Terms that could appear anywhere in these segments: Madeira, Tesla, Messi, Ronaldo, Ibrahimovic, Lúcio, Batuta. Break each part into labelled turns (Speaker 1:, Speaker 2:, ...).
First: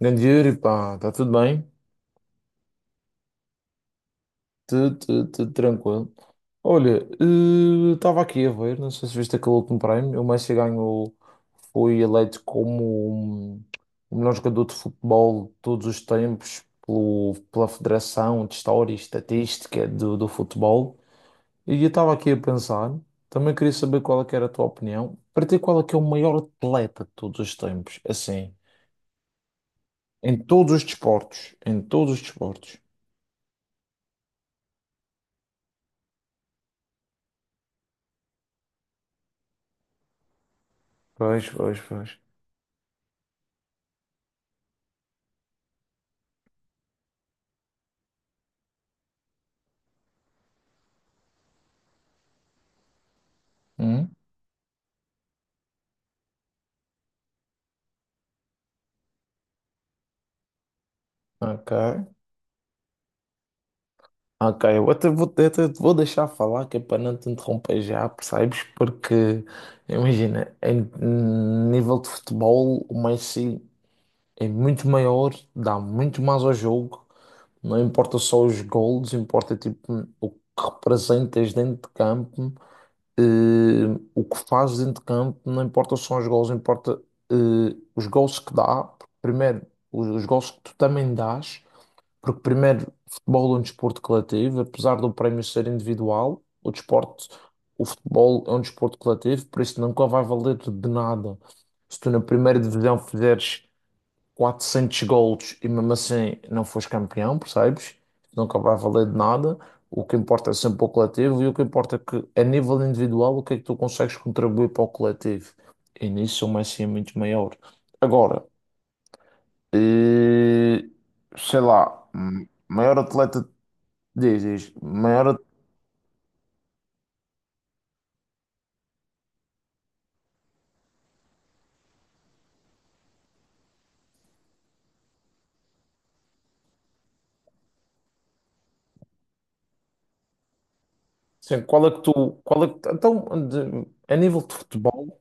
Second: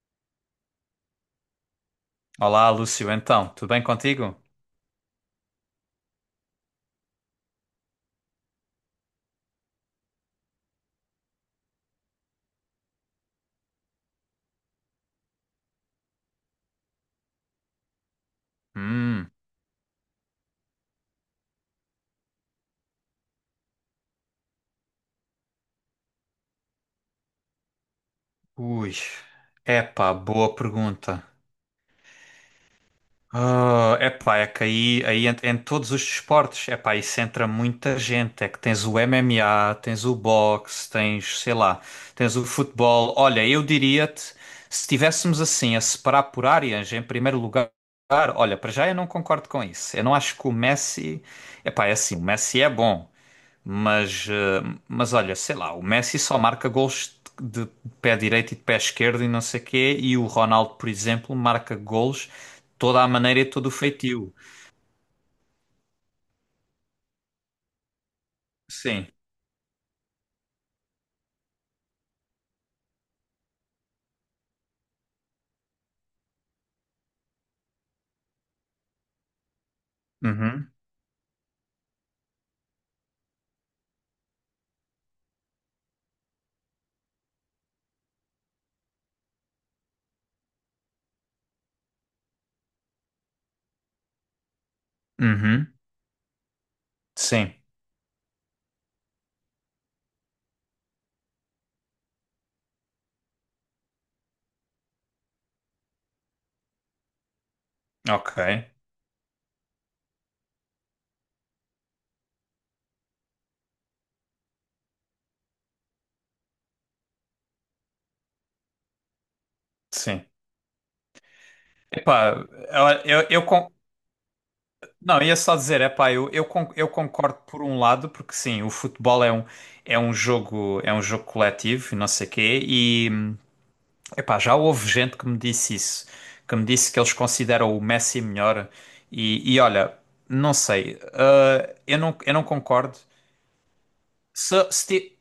Speaker 1: Grande Yuri, pá, está tudo bem?
Speaker 2: Olá, Lúcio. Então, tudo bem contigo?
Speaker 1: Tudo, tudo, tudo tranquilo. Olha, estava aqui a ver, não sei se viste aquele último prémio, o Messi ganhou, foi eleito como o melhor jogador de futebol de todos os tempos pela Federação de História e
Speaker 2: Hum,
Speaker 1: Estatística do Futebol. E eu estava aqui a pensar, também queria saber qual é que era a tua opinião, para ti qual é que é o maior atleta de todos os tempos, assim,
Speaker 2: ui. Epá,
Speaker 1: em
Speaker 2: boa
Speaker 1: todos os
Speaker 2: pergunta.
Speaker 1: desportos, em todos os desportos.
Speaker 2: Ah, epá, é que em todos os desportos, epá, isso entra muita gente. É que tens o MMA, tens o boxe, tens,
Speaker 1: Pois,
Speaker 2: sei
Speaker 1: pois,
Speaker 2: lá,
Speaker 1: pois.
Speaker 2: tens o futebol. Olha, eu diria-te, se estivéssemos assim a separar por áreas, em primeiro lugar, olha, para já eu não concordo com isso. Eu não acho que o Messi, epá, é assim, o Messi é bom.
Speaker 1: Hum,
Speaker 2: Mas, mas olha, sei lá, o Messi só marca gols de pé direito e de pé esquerdo e não sei quê, e o Ronaldo, por exemplo,
Speaker 1: ok.
Speaker 2: marca gols toda a maneira e todo o feitio.
Speaker 1: Ok, até te vou deixar falar, que é para não te interromper já, percebes?
Speaker 2: Sim.
Speaker 1: Porque, imagina, em nível de futebol, o Messi é muito maior, dá muito mais ao jogo. Não importa só os gols, importa tipo o que
Speaker 2: Uhum.
Speaker 1: representas dentro de campo, eh, o que fazes dentro de campo, não importa só os gols, importa eh, os gols que dá. Primeiro, os gols que tu também dás. Porque, primeiro, futebol é um desporto coletivo, apesar do prémio ser
Speaker 2: Uhum.
Speaker 1: individual, o desporto,
Speaker 2: Sim.
Speaker 1: o futebol é um desporto coletivo, por isso nunca vai valer de nada. Se tu na primeira divisão fizeres 400 golos e mesmo assim não fores campeão, percebes?
Speaker 2: Ok.
Speaker 1: Nunca vai valer de nada. O que importa é sempre o coletivo e o que importa é que, a nível individual, o que é que tu consegues contribuir para o coletivo. E nisso o Messi é muito maior. Agora,
Speaker 2: Sim.
Speaker 1: eh, sei lá,
Speaker 2: Epá,
Speaker 1: maior
Speaker 2: eu
Speaker 1: atleta. Diz, diz,
Speaker 2: não, ia
Speaker 1: maior,
Speaker 2: só dizer, epá, eu concordo por um lado, porque sim, o futebol é um jogo coletivo e não sei quê. Epá, já houve gente que me disse isso, que me disse que eles consideram o Messi melhor e olha, não sei,
Speaker 1: assim,
Speaker 2: eu não
Speaker 1: qual é que, tu-
Speaker 2: concordo.
Speaker 1: a nível de
Speaker 2: Se, se, ti-
Speaker 1: futebol,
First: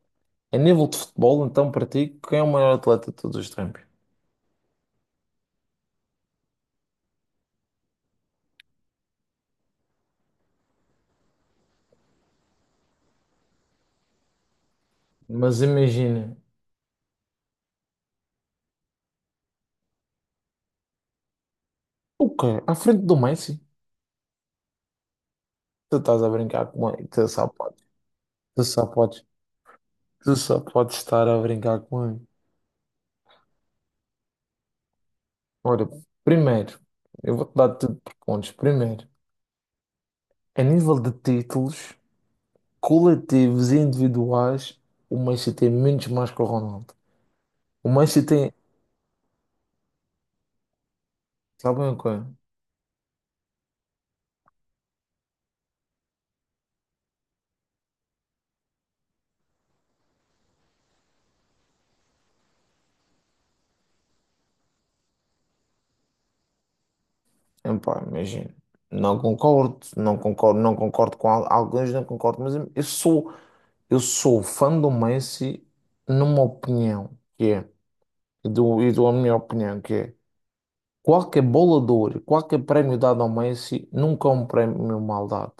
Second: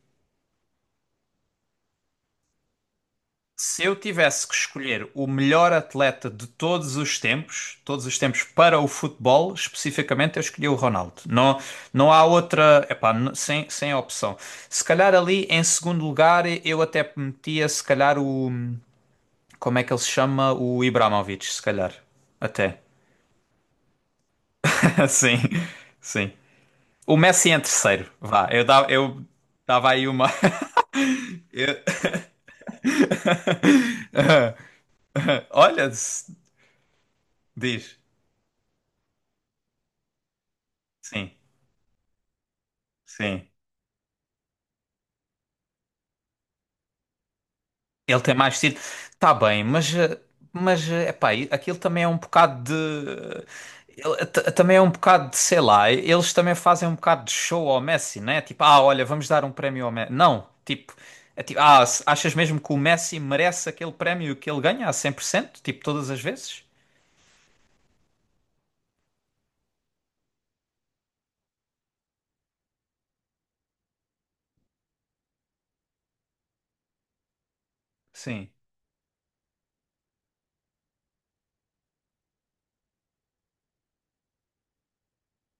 Speaker 1: então, para ti, quem é o maior atleta de todos os tempos?
Speaker 2: Se eu tivesse que escolher o melhor atleta de todos os tempos para o futebol, especificamente, eu escolhi o Ronaldo. Não, não há outra, epá, sem, sem opção. Se calhar ali
Speaker 1: Mas
Speaker 2: em segundo
Speaker 1: imagina,
Speaker 2: lugar eu até metia, se calhar o, como é que ele se chama? O Ibrahimovic, se calhar,
Speaker 1: o quê? À
Speaker 2: até.
Speaker 1: frente do Messi?
Speaker 2: Sim,
Speaker 1: Tu estás a
Speaker 2: sim.
Speaker 1: brincar com ele,
Speaker 2: O Messi em terceiro, vá.
Speaker 1: tu só
Speaker 2: Eu
Speaker 1: podes,
Speaker 2: dava aí uma.
Speaker 1: tu só podes estar a brincar
Speaker 2: Eu-
Speaker 1: com ele. Olha,
Speaker 2: Olha,
Speaker 1: primeiro, eu vou-te dar tudo
Speaker 2: diz.
Speaker 1: por pontos. Primeiro, a nível de
Speaker 2: Sim,
Speaker 1: títulos
Speaker 2: sim.
Speaker 1: coletivos e individuais, o Messi tem menos mais que o Ronaldo. O
Speaker 2: Ele
Speaker 1: Messi
Speaker 2: tem
Speaker 1: tem,
Speaker 2: mais tiro. Tá bem, mas, mas epá, aquilo
Speaker 1: sabem o
Speaker 2: também é
Speaker 1: quê?
Speaker 2: um bocado de. Também é um bocado de, sei lá, eles também fazem um bocado de show ao Messi, né? Tipo, ah, olha, vamos dar um prémio ao Messi. Não, tipo, é tipo, ah, achas mesmo que o Messi merece aquele prémio que ele ganha a cem por cento? Tipo, todas as vezes?
Speaker 1: Epá, imagina, não concordo, não concordo, não concordo com alguns, não concordo, mas eu sou fã do Messi numa opinião, que é, e
Speaker 2: Sim,
Speaker 1: dou, e dou a minha opinião, que é, qualquer bola de ouro, qualquer prémio dado ao Messi, nunca é um prémio mal dado,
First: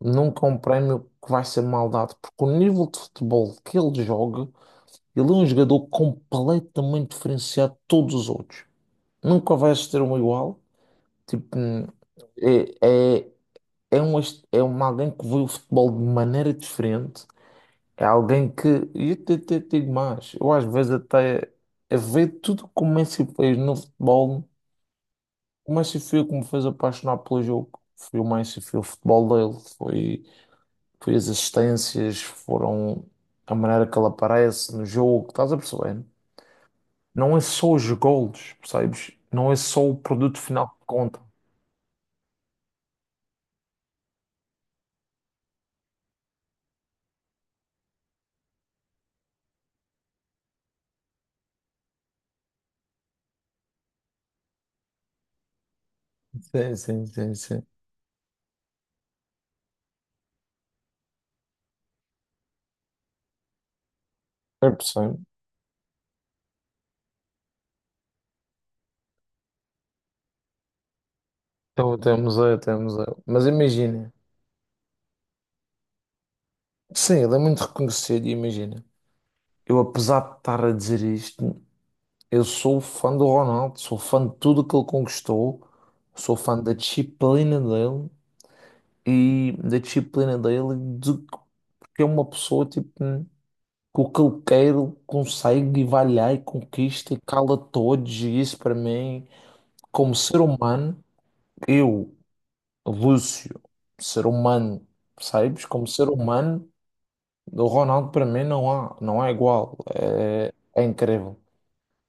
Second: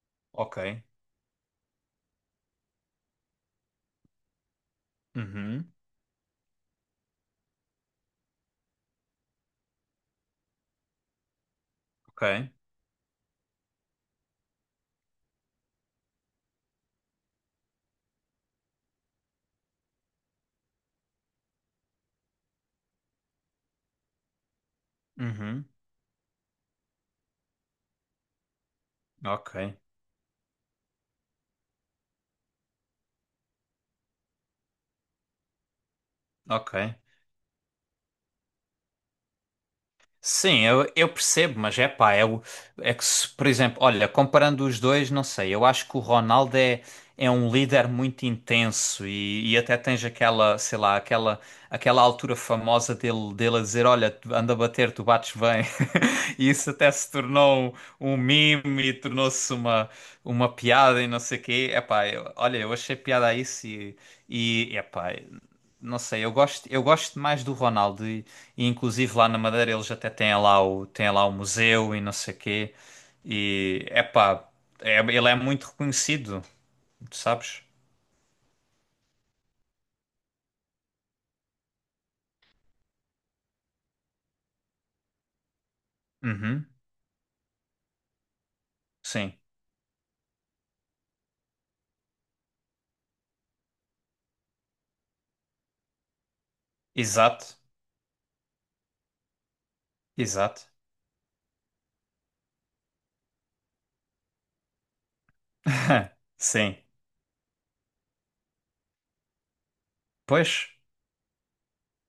Speaker 1: nunca é
Speaker 2: ok.
Speaker 1: um prémio que vai ser mal dado, porque o nível de futebol que ele joga, ele é um
Speaker 2: Uhum,
Speaker 1: jogador completamente diferenciado de todos os outros, nunca vai ser um igual, tipo…
Speaker 2: ok,
Speaker 1: É, é- é um, est- é um alguém que vê o futebol de maneira diferente. É alguém que, e eu até, até digo mais, eu às vezes até é ver tudo como o Messi fez no futebol.
Speaker 2: uhum,
Speaker 1: O Messi foi o que me fez apaixonar pelo jogo. Foi o Messi, foi o futebol
Speaker 2: ok,
Speaker 1: dele, foi as assistências, foram a maneira que ele aparece no jogo. Estás a perceber?
Speaker 2: ok.
Speaker 1: Não é só os golos, percebes? Não é só o produto
Speaker 2: Sim,
Speaker 1: final que
Speaker 2: eu
Speaker 1: conta.
Speaker 2: percebo, mas é pá, é que se, por exemplo, olha, comparando os dois, não sei, eu acho que é um líder muito intenso e até tens aquela, sei lá, aquela, aquela altura famosa dele, dele a dizer, olha, anda a bater, tu bates bem. E isso
Speaker 1: Sim,
Speaker 2: até
Speaker 1: sim,
Speaker 2: se
Speaker 1: sim, sim.
Speaker 2: tornou um meme e tornou-se uma piada e não sei o quê. É pá, olha, eu achei piada a isso e...
Speaker 1: É
Speaker 2: E, epá,
Speaker 1: possível.
Speaker 2: não sei, eu gosto mais do Ronaldo e inclusive lá na Madeira eles até têm têm lá o museu
Speaker 1: Então
Speaker 2: e não sei
Speaker 1: temos é,
Speaker 2: quê.
Speaker 1: temos é. Mas
Speaker 2: E
Speaker 1: imagina.
Speaker 2: epá, é, ele é muito reconhecido,
Speaker 1: Sim, ele é muito
Speaker 2: sabes?
Speaker 1: reconhecido, e imagina. Eu, apesar de estar a dizer isto, eu sou fã do Ronaldo, sou fã de tudo que ele conquistou, sou fã
Speaker 2: Uhum,
Speaker 1: da disciplina dele
Speaker 2: sim,
Speaker 1: e da disciplina dele, e de, porque é uma pessoa tipo, que o que ele quer, ele consegue e vai lá e conquista e
Speaker 2: exato,
Speaker 1: cala todos, e isso para mim, como ser
Speaker 2: exato.
Speaker 1: humano, eu, Lúcio, ser humano, sabes. Como ser humano.
Speaker 2: Sim,
Speaker 1: Do Ronaldo para mim não há igual. É,
Speaker 2: pois.
Speaker 1: é incrível.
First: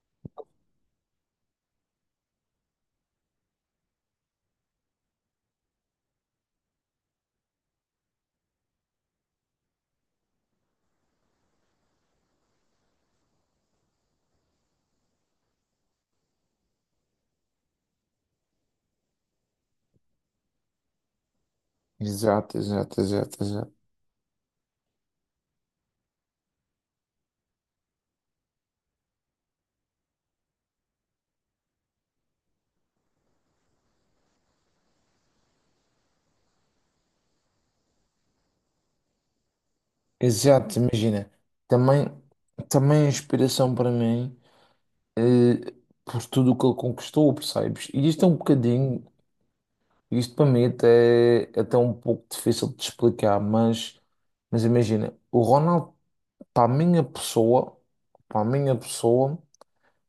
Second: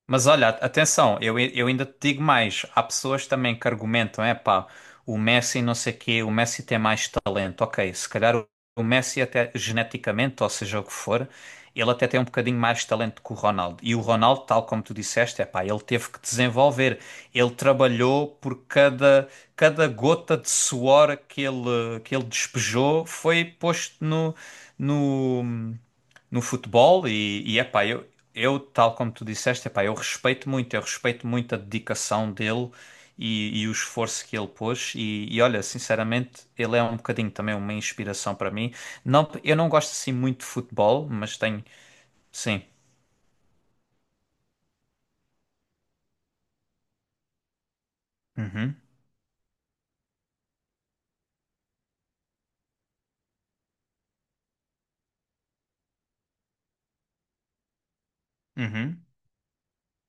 Speaker 2: Mas olha, atenção, eu ainda te digo mais. Há pessoas também que argumentam, é pá, o Messi não sei quê, o Messi tem mais talento. Ok, se calhar o Messi até geneticamente, ou seja o que for, ele até tem um bocadinho mais talento que o Ronaldo. E o Ronaldo, tal como tu disseste, é pá, ele teve que desenvolver. Ele trabalhou por cada gota de suor que ele
Speaker 1: Exato, exato,
Speaker 2: despejou
Speaker 1: exato,
Speaker 2: foi
Speaker 1: exato.
Speaker 2: posto no, no futebol e epá, tal como tu disseste, epá, eu respeito muito a dedicação dele e o esforço que ele pôs. E olha, sinceramente, ele é um bocadinho também uma inspiração para mim. Não, eu não gosto assim muito de
Speaker 1: Exato,
Speaker 2: futebol,
Speaker 1: imagina.
Speaker 2: mas tenho.
Speaker 1: Também,
Speaker 2: Sim.
Speaker 1: também a inspiração para mim, eh, por tudo o que ele conquistou, percebes? E isto é um
Speaker 2: Uhum,
Speaker 1: bocadinho, isto para mim até, até é um pouco difícil de explicar, mas imagina, o Ronaldo, para a minha pessoa, para a minha
Speaker 2: uhum.
Speaker 1: pessoa.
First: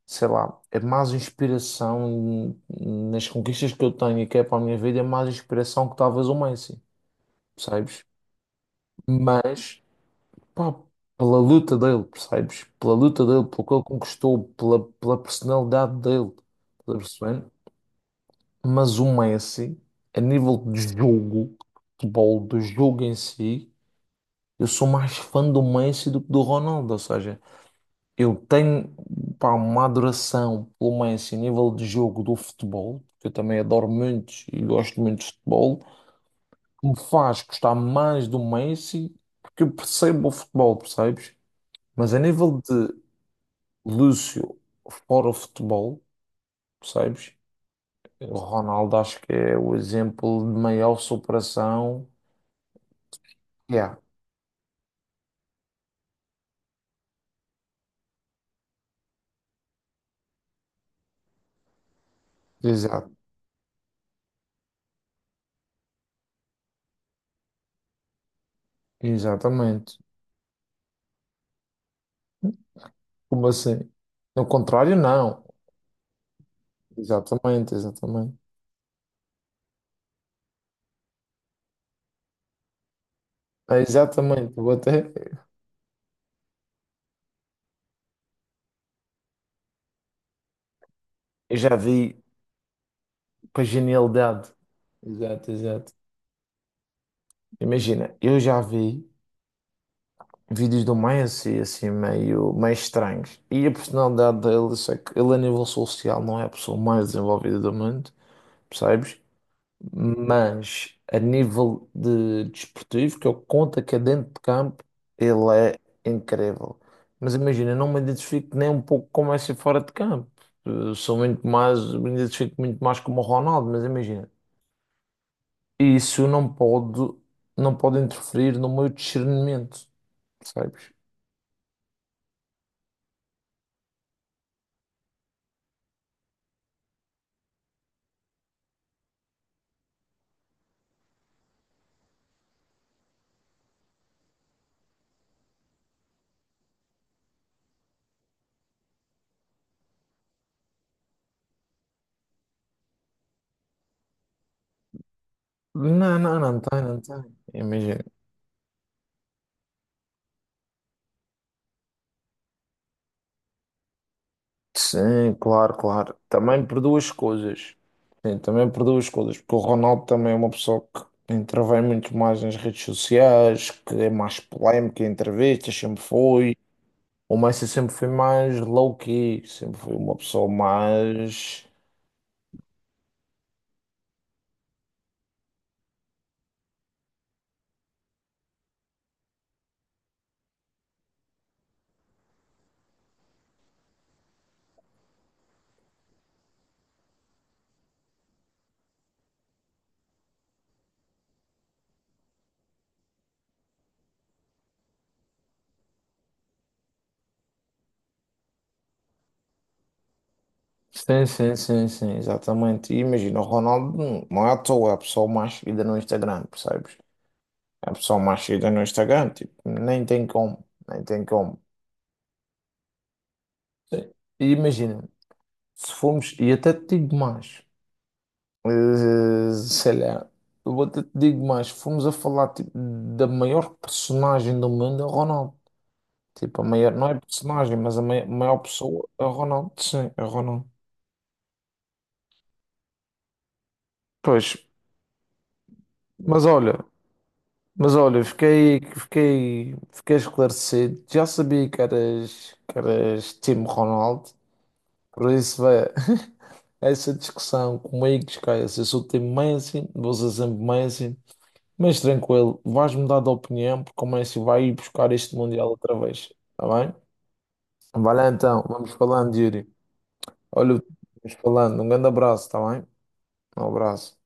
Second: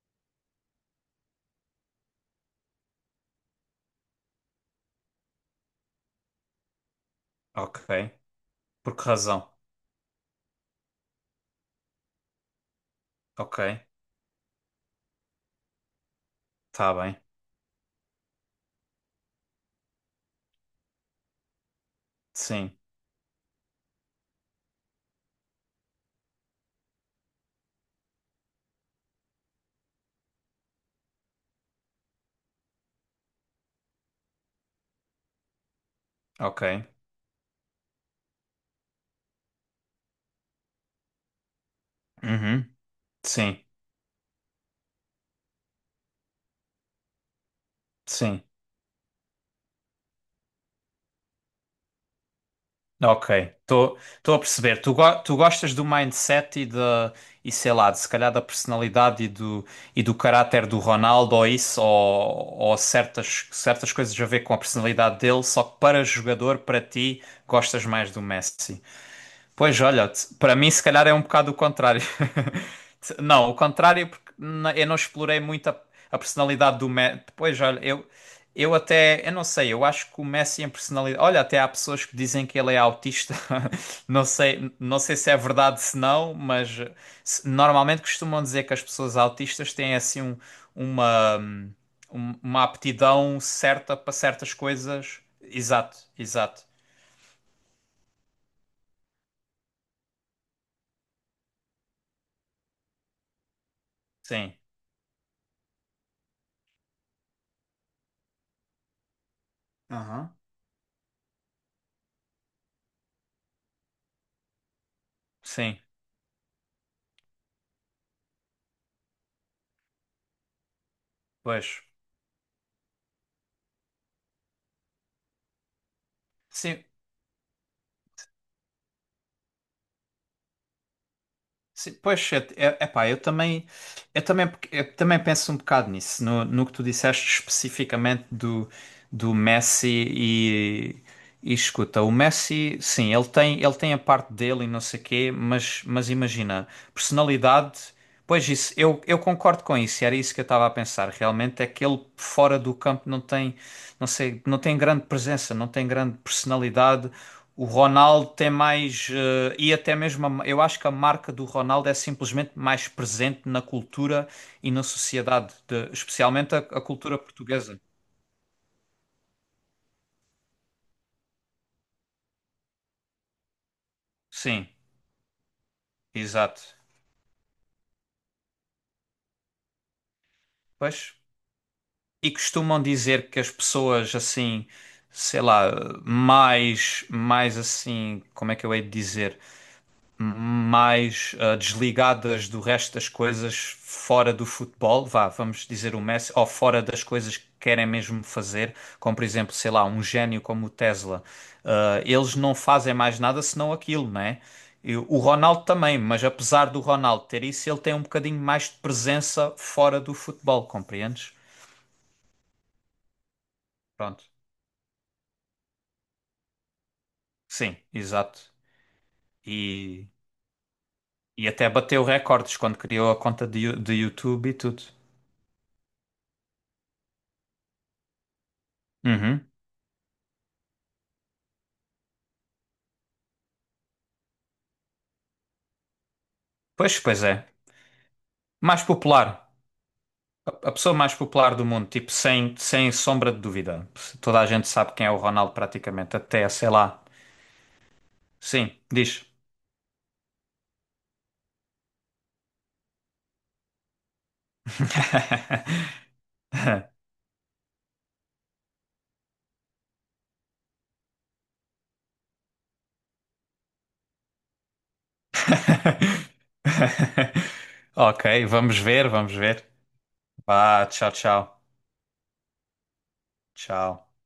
Speaker 1: Sei lá, a mais inspiração nas conquistas que eu tenho e que é para a minha vida, é mais inspiração que talvez o Messi,
Speaker 2: Ok.
Speaker 1: percebes?
Speaker 2: Por que razão?
Speaker 1: Mas, pá, pela luta dele, percebes? Pela luta dele,
Speaker 2: Ok.
Speaker 1: pelo que ele conquistou, pela personalidade dele,
Speaker 2: Tá
Speaker 1: estás a
Speaker 2: bem.
Speaker 1: perceber? Mas o Messi, a nível de jogo, de futebol, do
Speaker 2: Sim.
Speaker 1: jogo em si, eu sou mais fã do Messi do que do Ronaldo, ou seja. Eu tenho, pá, uma adoração pelo Messi a nível de jogo do futebol, que eu também adoro muito e gosto muito de futebol, que
Speaker 2: Ok.
Speaker 1: me faz gostar mais do Messi, porque eu percebo o futebol, percebes? Mas a nível
Speaker 2: Uhum.
Speaker 1: de
Speaker 2: Sim.
Speaker 1: Lúcio, fora o futebol, percebes? O
Speaker 2: Sim.
Speaker 1: Ronaldo acho que é o exemplo de maior superação.
Speaker 2: Ok,
Speaker 1: Yeah,
Speaker 2: estou a perceber. Tu, tu gostas do mindset e sei lá, de, se calhar da personalidade e do caráter do Ronaldo ou isso, ou
Speaker 1: exato,
Speaker 2: certas, certas coisas a ver com a personalidade dele, só que para jogador, para ti, gostas mais do Messi. Pois
Speaker 1: exatamente.
Speaker 2: olha, para mim se calhar é um bocado o contrário.
Speaker 1: Como
Speaker 2: Não, o
Speaker 1: assim?
Speaker 2: contrário porque
Speaker 1: No
Speaker 2: eu
Speaker 1: contrário,
Speaker 2: não explorei
Speaker 1: não.
Speaker 2: muito a personalidade do Messi. Pois
Speaker 1: Exatamente,
Speaker 2: olha,
Speaker 1: exatamente.
Speaker 2: eu até, eu não sei, eu acho que o Messi em personalidade. Olha, até há pessoas que dizem que ele é autista.
Speaker 1: É,
Speaker 2: Não
Speaker 1: exatamente, vou
Speaker 2: sei, não
Speaker 1: até.
Speaker 2: sei se é verdade se não, mas normalmente costumam dizer que as pessoas autistas têm assim uma,
Speaker 1: Eu já vi
Speaker 2: uma aptidão
Speaker 1: para
Speaker 2: certa para
Speaker 1: genialidade.
Speaker 2: certas coisas.
Speaker 1: Exato, exato.
Speaker 2: Exato, exato.
Speaker 1: Imagina, eu já vi vídeos do Maia assim, assim meio, meio estranhos. E a personalidade
Speaker 2: Sim,
Speaker 1: dele, sei que ele a nível social não é a pessoa mais desenvolvida do mundo, percebes?
Speaker 2: aham,
Speaker 1: Mas a nível de desportivo, que eu conto que é dentro de campo, ele é
Speaker 2: sim,
Speaker 1: incrível. Mas imagina, eu não me identifico nem um pouco como é ser fora de campo. Eu sou muito mais,
Speaker 2: pois.
Speaker 1: me identifico muito mais como o Ronaldo, mas imagina. E isso não
Speaker 2: Sim,
Speaker 1: pode, não pode interferir no meu discernimento, percebes?
Speaker 2: sim, pois é, é, epá, eu também, eu também penso um bocado nisso, no que tu disseste especificamente do Messi e escuta, o Messi, sim, ele tem a parte dele e não sei quê, mas imagina, personalidade, pois isso, eu concordo com isso, e era isso que eu estava a pensar, realmente é que ele fora do campo não tem, não sei, não tem grande presença, não tem grande
Speaker 1: Não, não, não tem, não
Speaker 2: personalidade.
Speaker 1: tem.
Speaker 2: O
Speaker 1: Imagina.
Speaker 2: Ronaldo tem mais. E até mesmo. Eu acho que a marca do Ronaldo é simplesmente mais presente na cultura e na
Speaker 1: Sim,
Speaker 2: sociedade,
Speaker 1: claro, claro.
Speaker 2: especialmente
Speaker 1: Também por
Speaker 2: a
Speaker 1: duas
Speaker 2: cultura
Speaker 1: coisas.
Speaker 2: portuguesa.
Speaker 1: Sim, também por duas coisas. Porque o Ronaldo também é uma pessoa que intervém muito mais nas redes sociais, que é mais
Speaker 2: Sim,
Speaker 1: polémica em entrevistas, sempre foi.
Speaker 2: exato.
Speaker 1: O Messi sempre foi mais low-key, sempre foi uma pessoa
Speaker 2: Pois.
Speaker 1: mais.
Speaker 2: E costumam dizer que as pessoas assim, sei lá, mais. Mais assim. Como é que eu hei de dizer? Mais desligadas do resto das coisas fora do futebol, vá, vamos dizer o Messi, ou fora das coisas que querem mesmo fazer, como por exemplo, sei lá, um gênio como o Tesla. Ah, eles não fazem mais nada senão aquilo, né? E o Ronaldo também, mas apesar do Ronaldo ter isso, ele tem um bocadinho mais de presença fora do futebol,
Speaker 1: Sim,
Speaker 2: compreendes?
Speaker 1: sim, sim, sim, exatamente. E imagina, o Ronaldo
Speaker 2: Pronto.
Speaker 1: não é à toa, é a pessoa mais seguida no Instagram, percebes?
Speaker 2: Sim,
Speaker 1: É a pessoa
Speaker 2: exato.
Speaker 1: mais seguida no Instagram, tipo, nem
Speaker 2: E,
Speaker 1: tem como, nem tem
Speaker 2: e
Speaker 1: como.
Speaker 2: até bateu recordes quando criou a conta de, de
Speaker 1: Sim. E
Speaker 2: YouTube e tudo.
Speaker 1: imagina, se formos, e até te digo mais,
Speaker 2: Uhum.
Speaker 1: sei lá, eu até te digo mais, se formos a falar, tipo, da maior personagem do mundo, é o Ronaldo. Tipo, a maior,
Speaker 2: Pois,
Speaker 1: não é
Speaker 2: pois é.
Speaker 1: personagem, mas a maior
Speaker 2: Mais
Speaker 1: pessoa é
Speaker 2: popular.
Speaker 1: o Ronaldo, sim, é o Ronaldo.
Speaker 2: A pessoa mais popular do mundo, tipo, sem, sem sombra de dúvida. Toda a
Speaker 1: Pois,
Speaker 2: gente sabe quem é o Ronaldo, praticamente.
Speaker 1: mas
Speaker 2: Até, sei
Speaker 1: olha.
Speaker 2: lá.
Speaker 1: Mas olha,
Speaker 2: Sim,
Speaker 1: fiquei,
Speaker 2: diz.
Speaker 1: fiquei, fiquei esclarecido. Já sabia que eras time Ronaldo, por isso vai essa discussão comigo, esquece. Eu sou time Messi, vou ser sempre Messi, mas tranquilo, vais mudar de opinião porque o Messi vai ir buscar este Mundial outra vez, tá bem? Vai
Speaker 2: Ok,
Speaker 1: lá então,
Speaker 2: vamos
Speaker 1: vamos
Speaker 2: ver, vamos
Speaker 1: falando,
Speaker 2: ver.
Speaker 1: Yuri. Olha,
Speaker 2: Vá, tchau,
Speaker 1: vamos
Speaker 2: tchau.
Speaker 1: falando. Um grande abraço, tá bem? Um
Speaker 2: Tchau.
Speaker 1: abraço.